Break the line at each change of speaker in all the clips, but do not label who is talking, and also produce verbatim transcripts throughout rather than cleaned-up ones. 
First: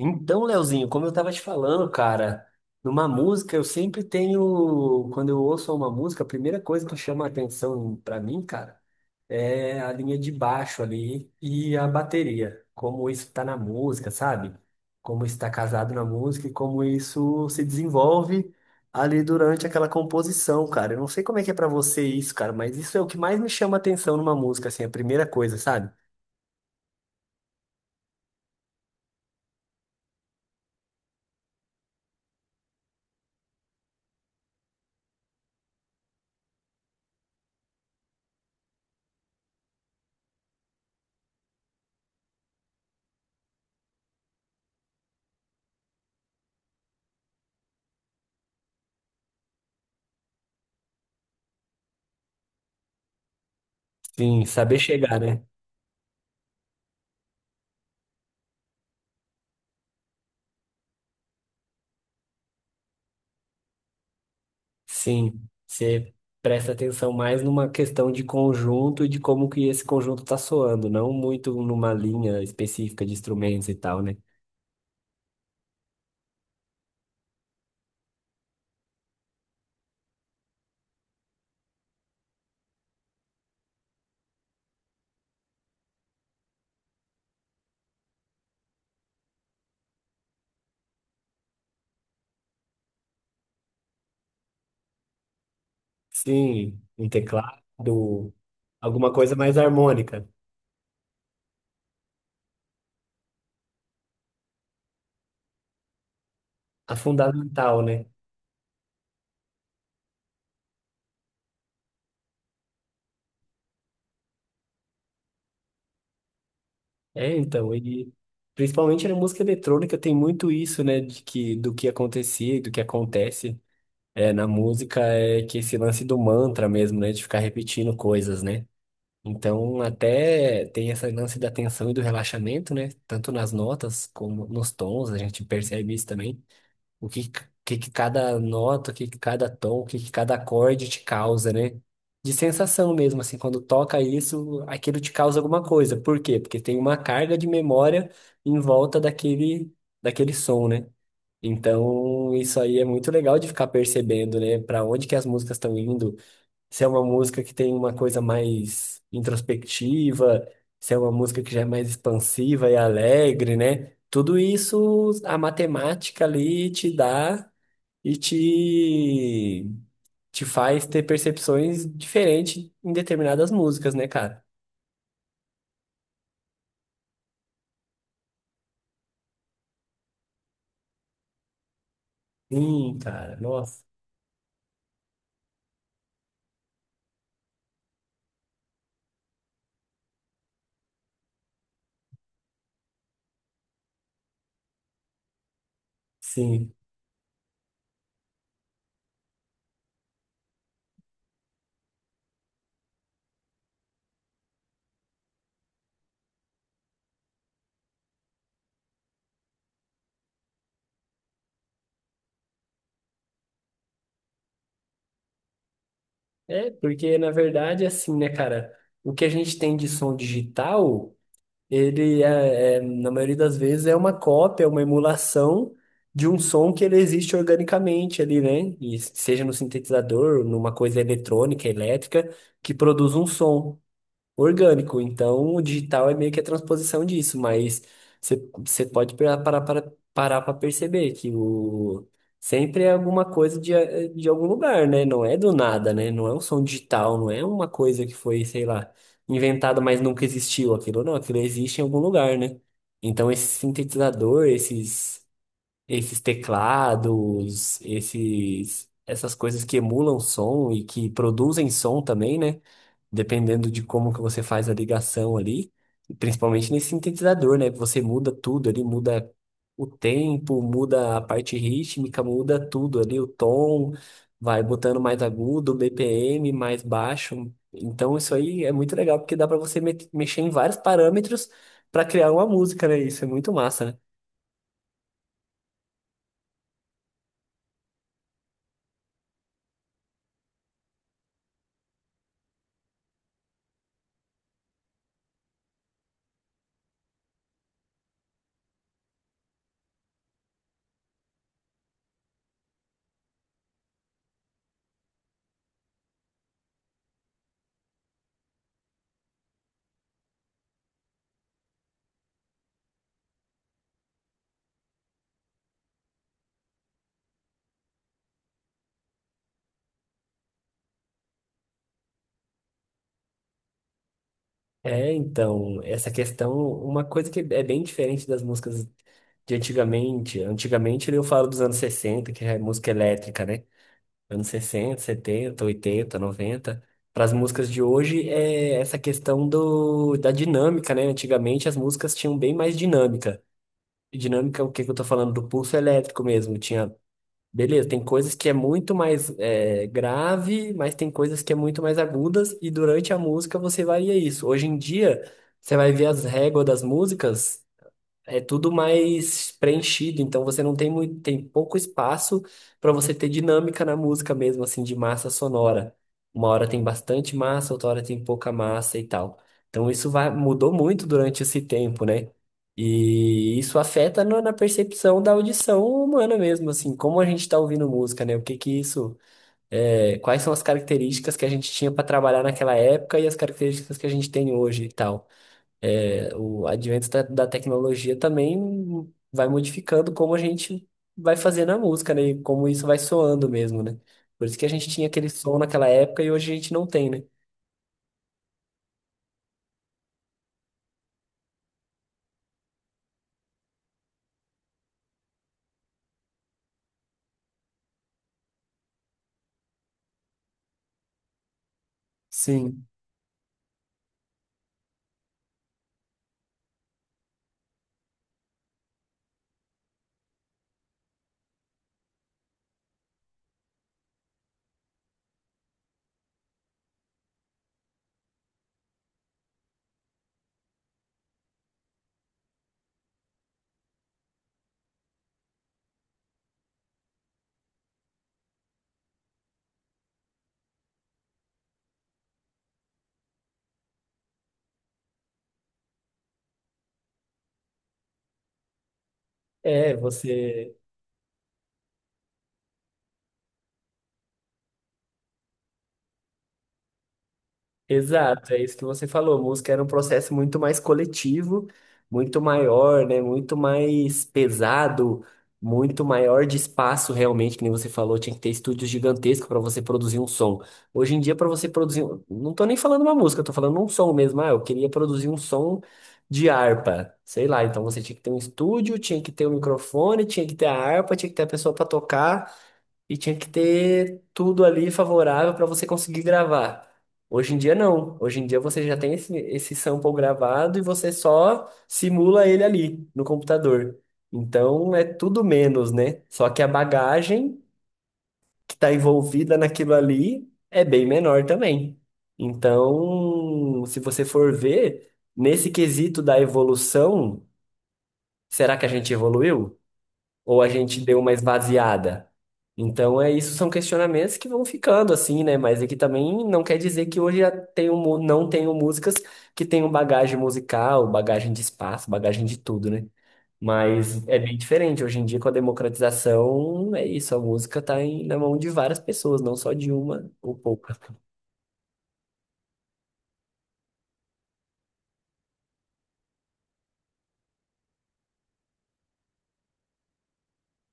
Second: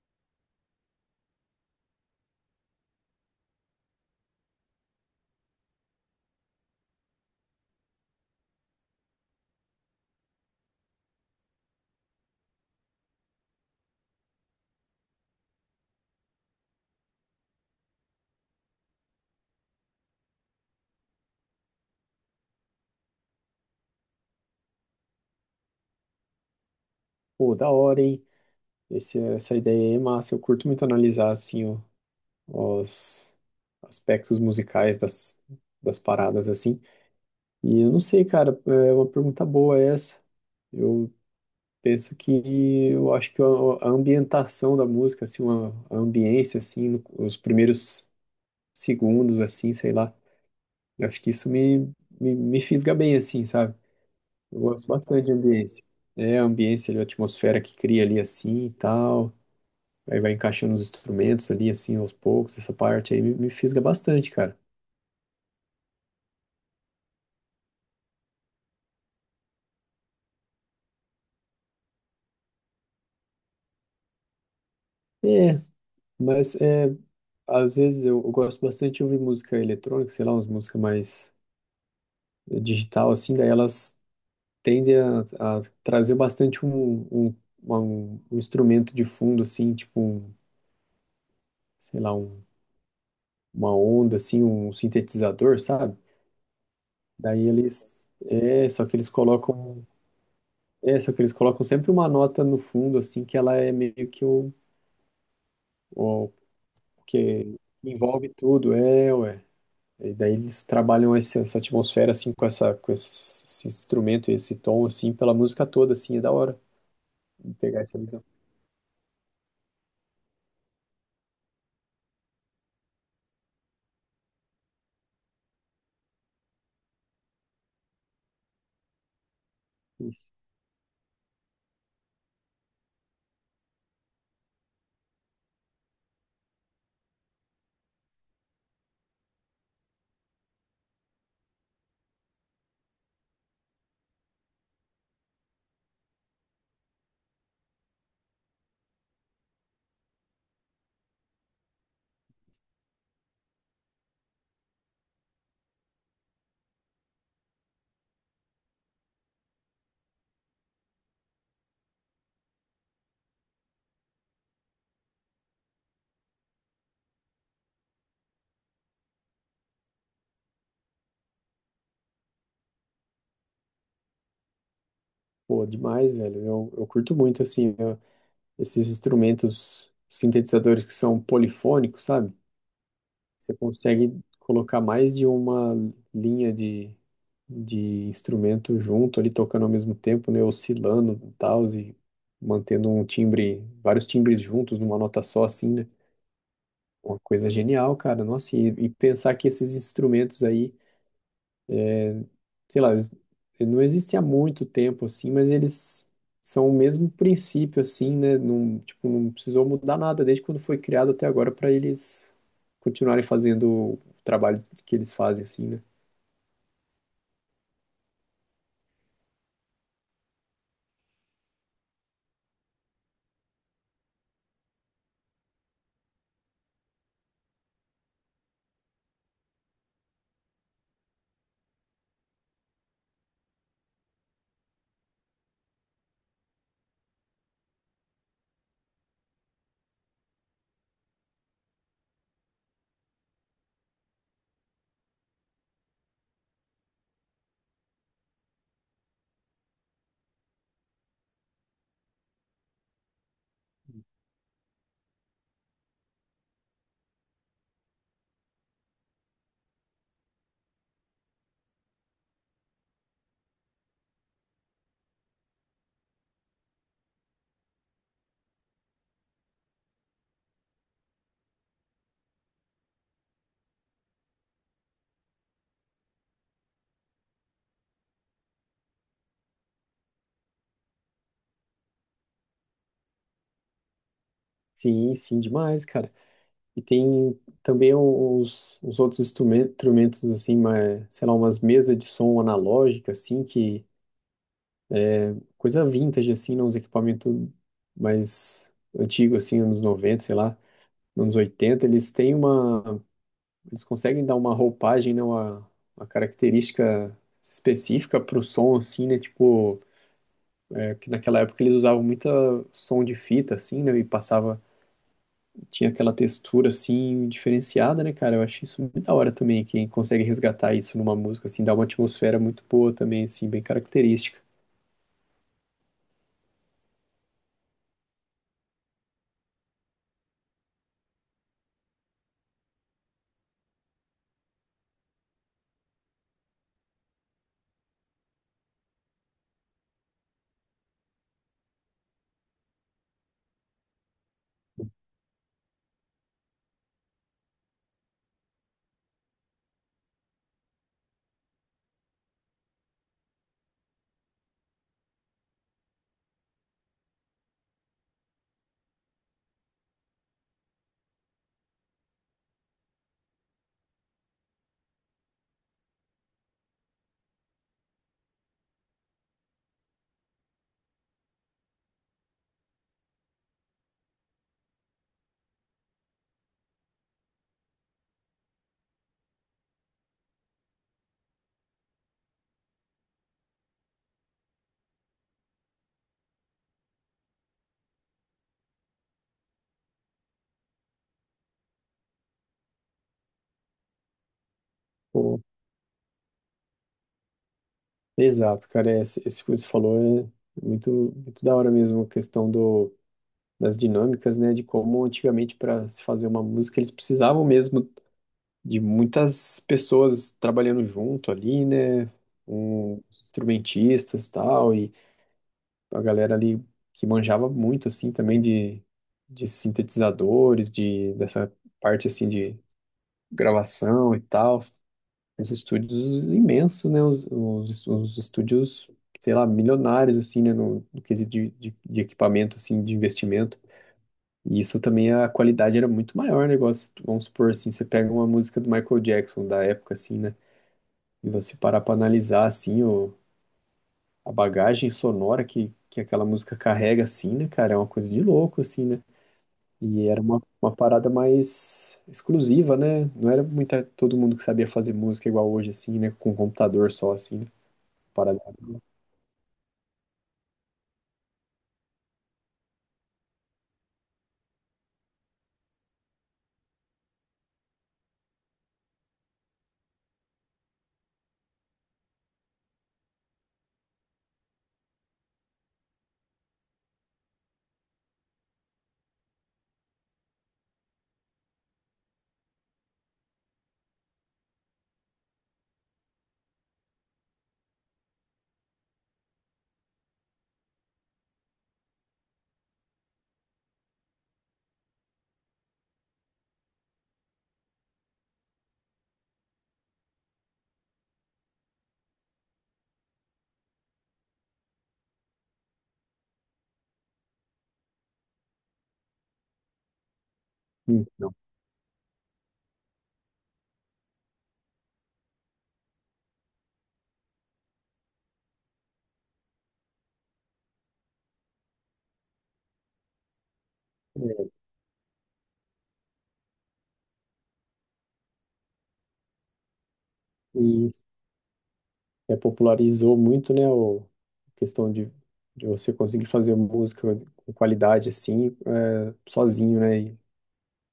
Então, Leozinho, como eu tava te falando, cara, numa música eu sempre tenho, quando eu ouço uma música, a primeira coisa que chama a atenção pra mim, cara, é a linha de baixo ali e a bateria, como isso tá na música, sabe? Como isso tá casado na música e como isso se desenvolve ali durante aquela composição, cara. Eu não sei como é que é pra você isso, cara, mas isso é o que mais me chama a atenção numa música, assim, a primeira coisa, sabe?
Pô, da hora, hein? Esse- essa ideia aí é massa. Eu curto muito analisar, assim, o- os aspectos musicais das, das paradas, assim. E eu não sei, cara, é uma pergunta boa essa. Eu penso que, eu acho que a, a ambientação da música, assim, uma, a ambiência, assim, no- os primeiros segundos, assim, sei lá. Eu acho que isso me, me, me fisga bem, assim, sabe?
Sim,
Eu
saber
gosto
chegar,
bastante de
né?
ambiência. É a ambiência, ali, a atmosfera que cria ali, assim, e tal. Aí vai encaixando os instrumentos ali, assim, aos poucos. Essa parte aí me, me fisga bastante, cara.
Sim, você presta atenção mais numa questão de conjunto e de como que esse conjunto tá soando, não muito numa linha específica de instrumentos e tal, né?
É, mas é, às vezes eu, eu gosto bastante de ouvir música eletrônica, sei lá, umas músicas mais eh, digital, assim, daí elas tendem a, a trazer bastante um, um, uma- um, um instrumento de fundo, assim, tipo, um, sei lá, um, uma onda, assim, um sintetizador, sabe?
Sim, um
Daí eles,
teclado,
é, só que eles
alguma coisa mais
colocam,
harmônica,
é, só que eles colocam sempre uma nota no fundo, assim, que ela é meio que o,
a
que
fundamental, né?
envolve tudo, é, ué. E daí eles trabalham esse- essa atmosfera, assim, com essa, com esse, esse instrumento, esse tom, assim, pela música toda, assim, é da hora
É, então,
pegar essa
e
visão.
principalmente na música eletrônica tem muito isso, né, de que do que acontecia e do que acontece é, na música é que esse lance do mantra mesmo, né, de ficar repetindo coisas, né? Então, até tem esse lance da tensão e do relaxamento, né? Tanto nas notas como nos tons, a gente percebe isso também. O que, que, que cada nota, o que, que cada tom, o que, que cada acorde te causa, né? De sensação mesmo, assim, quando toca isso, aquilo te causa alguma coisa. Por quê? Porque tem uma carga de memória em volta daquele, daquele som, né? Então, isso aí é muito legal de ficar percebendo, né? Para onde que as músicas estão indo, se é uma música que tem uma coisa mais introspectiva, se é uma música que já é mais expansiva e alegre, né? Tudo isso a matemática ali te dá e te, te faz ter percepções diferentes em determinadas músicas, né, cara?
Pô, demais, velho. Eu, eu curto muito, assim, eu- esses instrumentos sintetizadores que são polifônicos, sabe?
Sim, cara,
Você
nossa,
consegue colocar mais de uma linha de, de instrumento junto ali, tocando ao mesmo tempo, né? Oscilando e tal, e mantendo um timbre, vários timbres juntos numa nota só, assim, né?
sim.
Uma coisa genial, cara. Nossa, e, e pensar que esses instrumentos aí, sei lá, eles não existem há muito tempo, assim, mas eles são o mesmo princípio, assim, né? Não, tipo, não precisou mudar nada desde quando foi criado até agora para eles continuarem fazendo o trabalho que eles fazem, assim, né?
É, porque na verdade, assim, né, cara, o que a gente tem de som digital. Ele é, é, na maioria das vezes, é uma cópia, uma emulação de um som que ele existe organicamente ali, né? E seja no sintetizador, numa coisa eletrônica, elétrica, que produz um som orgânico. Então, o digital é meio que a transposição disso, mas você você pode parar para para- parar para perceber que o sempre é alguma coisa de, a- de algum lugar, né? Não é do nada, né? Não é um som digital, não é uma coisa que foi, sei lá, inventada, mas nunca existiu aquilo, não, aquilo existe em algum lugar, né? Então, esse sintetizador, esses esses teclados, esses essas coisas que emulam som e que produzem som também, né? Dependendo de como que você faz a ligação ali, e principalmente nesse sintetizador, né? Você muda tudo ali, muda o tempo, muda a parte rítmica, muda tudo ali, o tom, vai botando mais agudo, B P M mais baixo. Então isso aí é muito legal porque dá para você me- mexer em vários parâmetros para criar uma música, né? Isso é muito massa, né?
Sim, sim, demais, cara. E tem também os, os outros instrumen- instrumentos, assim, mas, sei lá, umas mesas de som analógica, assim, que coisa vintage, assim, não, uns equipamentos mais antigos, assim, anos noventa, sei lá, anos oitenta, eles têm uma, eles conseguem dar uma roupagem, né, uma, uma característica específica pro som, assim, né, tipo, é, que naquela época eles usavam muita som de fita, assim, né, e passava, tinha aquela textura, assim, diferenciada, né, cara, eu acho isso muito da hora também, quem consegue resgatar isso numa música, assim, dá uma atmosfera muito boa também, assim, bem característica.
É, então, essa questão, uma coisa que é bem diferente das músicas de antigamente. Antigamente eu falo dos anos sessenta, que é música elétrica, né? Anos sessenta, setenta, oitenta, noventa, para as músicas de hoje é essa questão do, da dinâmica, né? Antigamente as músicas tinham bem mais dinâmica. E dinâmica, o que que eu tô falando? Do pulso elétrico mesmo. Tinha, beleza, tem coisas que é muito mais é, grave, mas tem coisas que é muito mais agudas, e durante a música você varia isso. Hoje em dia, você vai ver as réguas das músicas. É tudo mais preenchido, então você não tem muito, tem pouco espaço para você ter dinâmica na música mesmo, assim, de massa sonora. Uma hora tem bastante massa, outra hora tem pouca massa e tal. Então isso vai, mudou muito durante esse tempo, né? E isso afeta no- na percepção da audição humana mesmo, assim, como a gente está ouvindo música, né? O que que isso, é, quais são as características que a gente tinha para trabalhar naquela época e as características que a gente tem hoje e tal. É, o advento da, da tecnologia também vai modificando como a gente vai fazendo a música, né? E como isso vai soando mesmo, né? Por isso que a gente tinha aquele som naquela época e hoje a gente não tem, né?
Exato, cara, é, esse esse que você falou é muito, muito da hora mesmo, a questão do, das dinâmicas, né, de como antigamente para se fazer uma música eles precisavam mesmo de muitas pessoas trabalhando junto ali, né,
Sim.
um, instrumentistas tal, e a galera ali que manjava muito, assim, também de, de sintetizadores, de, dessa parte, assim, de gravação e tal, os estúdios imensos, né? Os, os, os estúdios, sei lá, milionários, assim, né? No, no quesito de, de, de equipamento, assim, de investimento. E isso também, a qualidade era muito maior, né? Igual, se- vamos supor, assim, você pega uma música do Michael Jackson, da época, assim, né? E você parar pra analisar, assim, o, a bagagem sonora que, que aquela música carrega, assim, né, cara? É uma coisa de louco, assim, né?
É,
E era uma,
você.
uma parada mais exclusiva, né? Não era muita, todo mundo que sabia fazer música igual hoje, assim, né? Com computador só, assim, né? Parada.
Exato, é isso que você falou. Música era um processo muito mais coletivo, muito maior, né? Muito mais pesado, muito maior de espaço realmente, que nem você falou, tinha que ter estúdios gigantescos para você produzir um som. Hoje em dia, para você produzir, um- não tô nem falando uma música, eu tô falando um som mesmo. Ah, eu queria produzir um som de harpa, sei lá. Então você tinha que ter um estúdio, tinha que ter um microfone, tinha que ter a harpa, tinha que ter a pessoa para tocar. E tinha que ter tudo ali favorável para você conseguir gravar. Hoje em dia não. Hoje em dia você já tem esse, esse sample gravado e você só simula ele ali no computador. Então é tudo menos, né? Só que a bagagem que está envolvida naquilo ali é bem menor também. Então, se você for ver, nesse quesito da evolução, será que a gente evoluiu? Ou a gente deu uma
Então,
esvaziada? Então, é isso, são questionamentos que vão ficando assim, né? Mas aqui também não quer dizer que hoje já tenho, mu- não tenho músicas que tenham bagagem musical, bagagem de espaço, bagagem de tudo, né? Mas é bem
é,
diferente. Hoje em dia, com a democratização, é isso, a música está na mão de várias pessoas, não só de uma ou
e
poucas.
é, popularizou muito, né, o, a questão de, de você conseguir fazer música com qualidade assim, é, sozinho, né, e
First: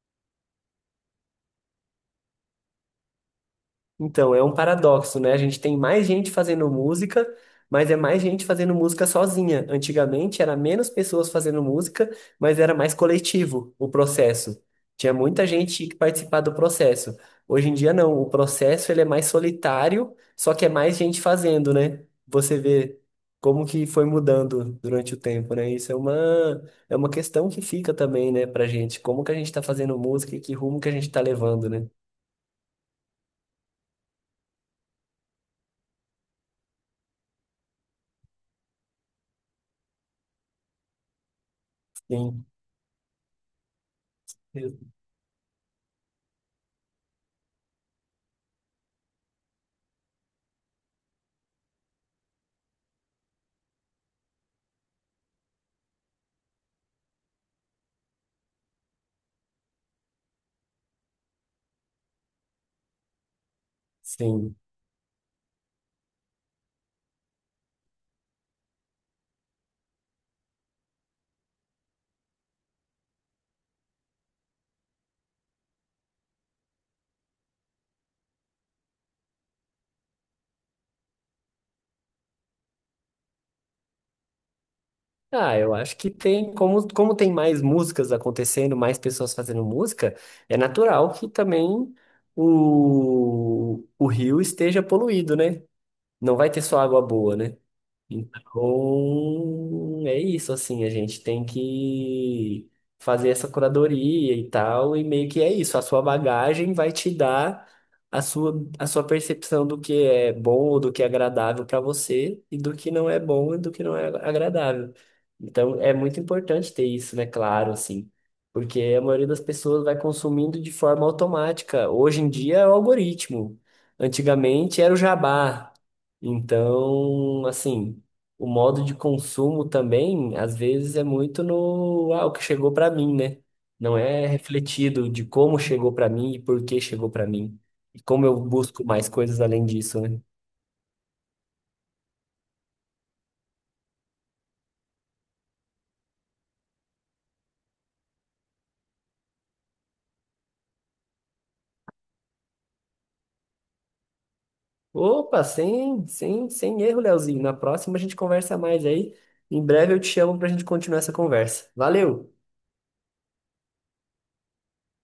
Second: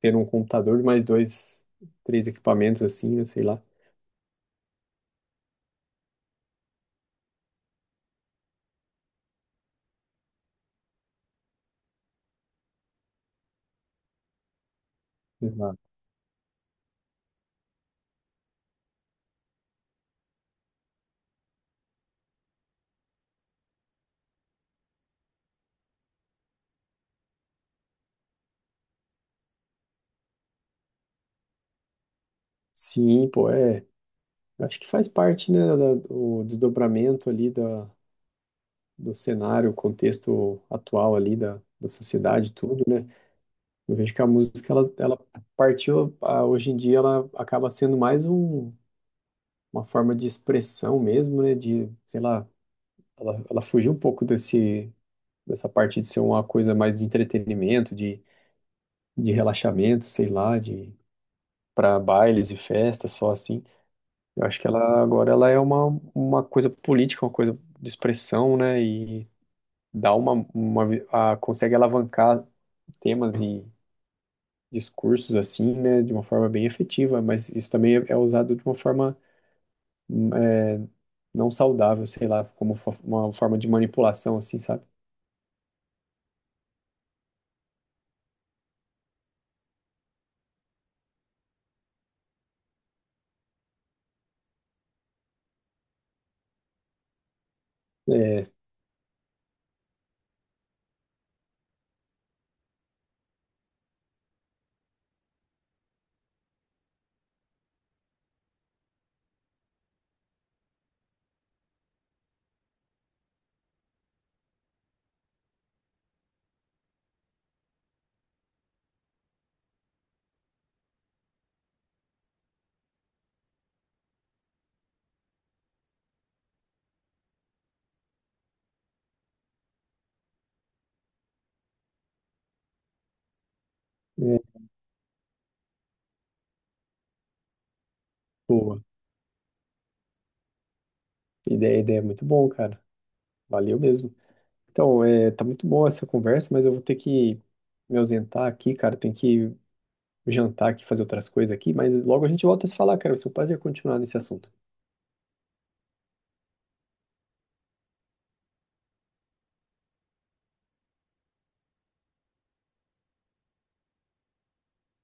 ter um computador, mais dois, três equipamentos assim, né, sei lá.
Então, é um paradoxo, né? A gente tem mais gente fazendo música, mas é mais gente fazendo música sozinha. Antigamente era menos pessoas fazendo música, mas era mais coletivo o processo. Tinha muita
Exato.
gente que participava do processo. Hoje em dia não, o processo ele é mais solitário, só que é mais gente fazendo, né? Você vê como que foi mudando durante o tempo, né? Isso é uma é uma questão que fica também, né, pra gente. Como que a gente tá fazendo música e que rumo que a gente tá levando, né?
Sim, pô, é. Eu acho que faz parte, né, da, do desdobramento ali da, do cenário, o contexto atual ali da, da
Sim,
sociedade, e tudo, né? Eu vejo que a música, ela, ela partiu, ah, hoje em dia, ela acaba sendo mais um uma forma de expressão mesmo, né? De, sei lá, ela, ela fugiu um pouco desse, dessa parte de ser uma coisa mais de entretenimento, de, de relaxamento, sei lá, de para bailes e festas, só assim. Eu
sim.
acho que ela agora ela é uma, uma coisa política, uma coisa de expressão, né? E dá uma, uma vi- a, consegue alavancar temas e discursos assim, né? De uma forma bem efetiva, mas isso também é é usado de uma forma é, não saudável, sei lá, como fo- uma forma de manipulação, assim, sabe?
Ah, eu acho que tem, como, como tem mais músicas acontecendo, mais pessoas fazendo música, é natural que também o, o rio esteja poluído, né? Não vai ter só água boa, né?
É,
Então, é isso, assim, a gente tem que fazer essa curadoria e tal, e meio que é isso, a sua bagagem vai te dar a sua, a sua percepção do que é bom ou do que é agradável para você, e do que não é bom e do que não é agradável. Então, é muito importante ter isso, né, claro, assim, porque a maioria das pessoas vai consumindo de forma automática. Hoje em dia é o algoritmo, antigamente era o jabá. Então, assim, o modo de consumo também, às vezes, é muito no, ah, o que chegou para mim, né? Não é
é,
refletido de como chegou para mim e por que chegou para mim. E como eu
boa.
busco mais coisas além disso, né?
Ideia, ideia é muito bom, cara. Valeu mesmo. Então, é, tá muito boa essa conversa, mas eu vou ter que me ausentar aqui, cara. Tem que jantar aqui, fazer outras coisas aqui, mas logo a gente volta a se falar, cara. Vai ser um prazer continuar nesse assunto.
Opa, sem, sem, sem erro, Leozinho. Na próxima a gente conversa mais aí. Em breve eu te chamo para a gente continuar essa conversa. Valeu!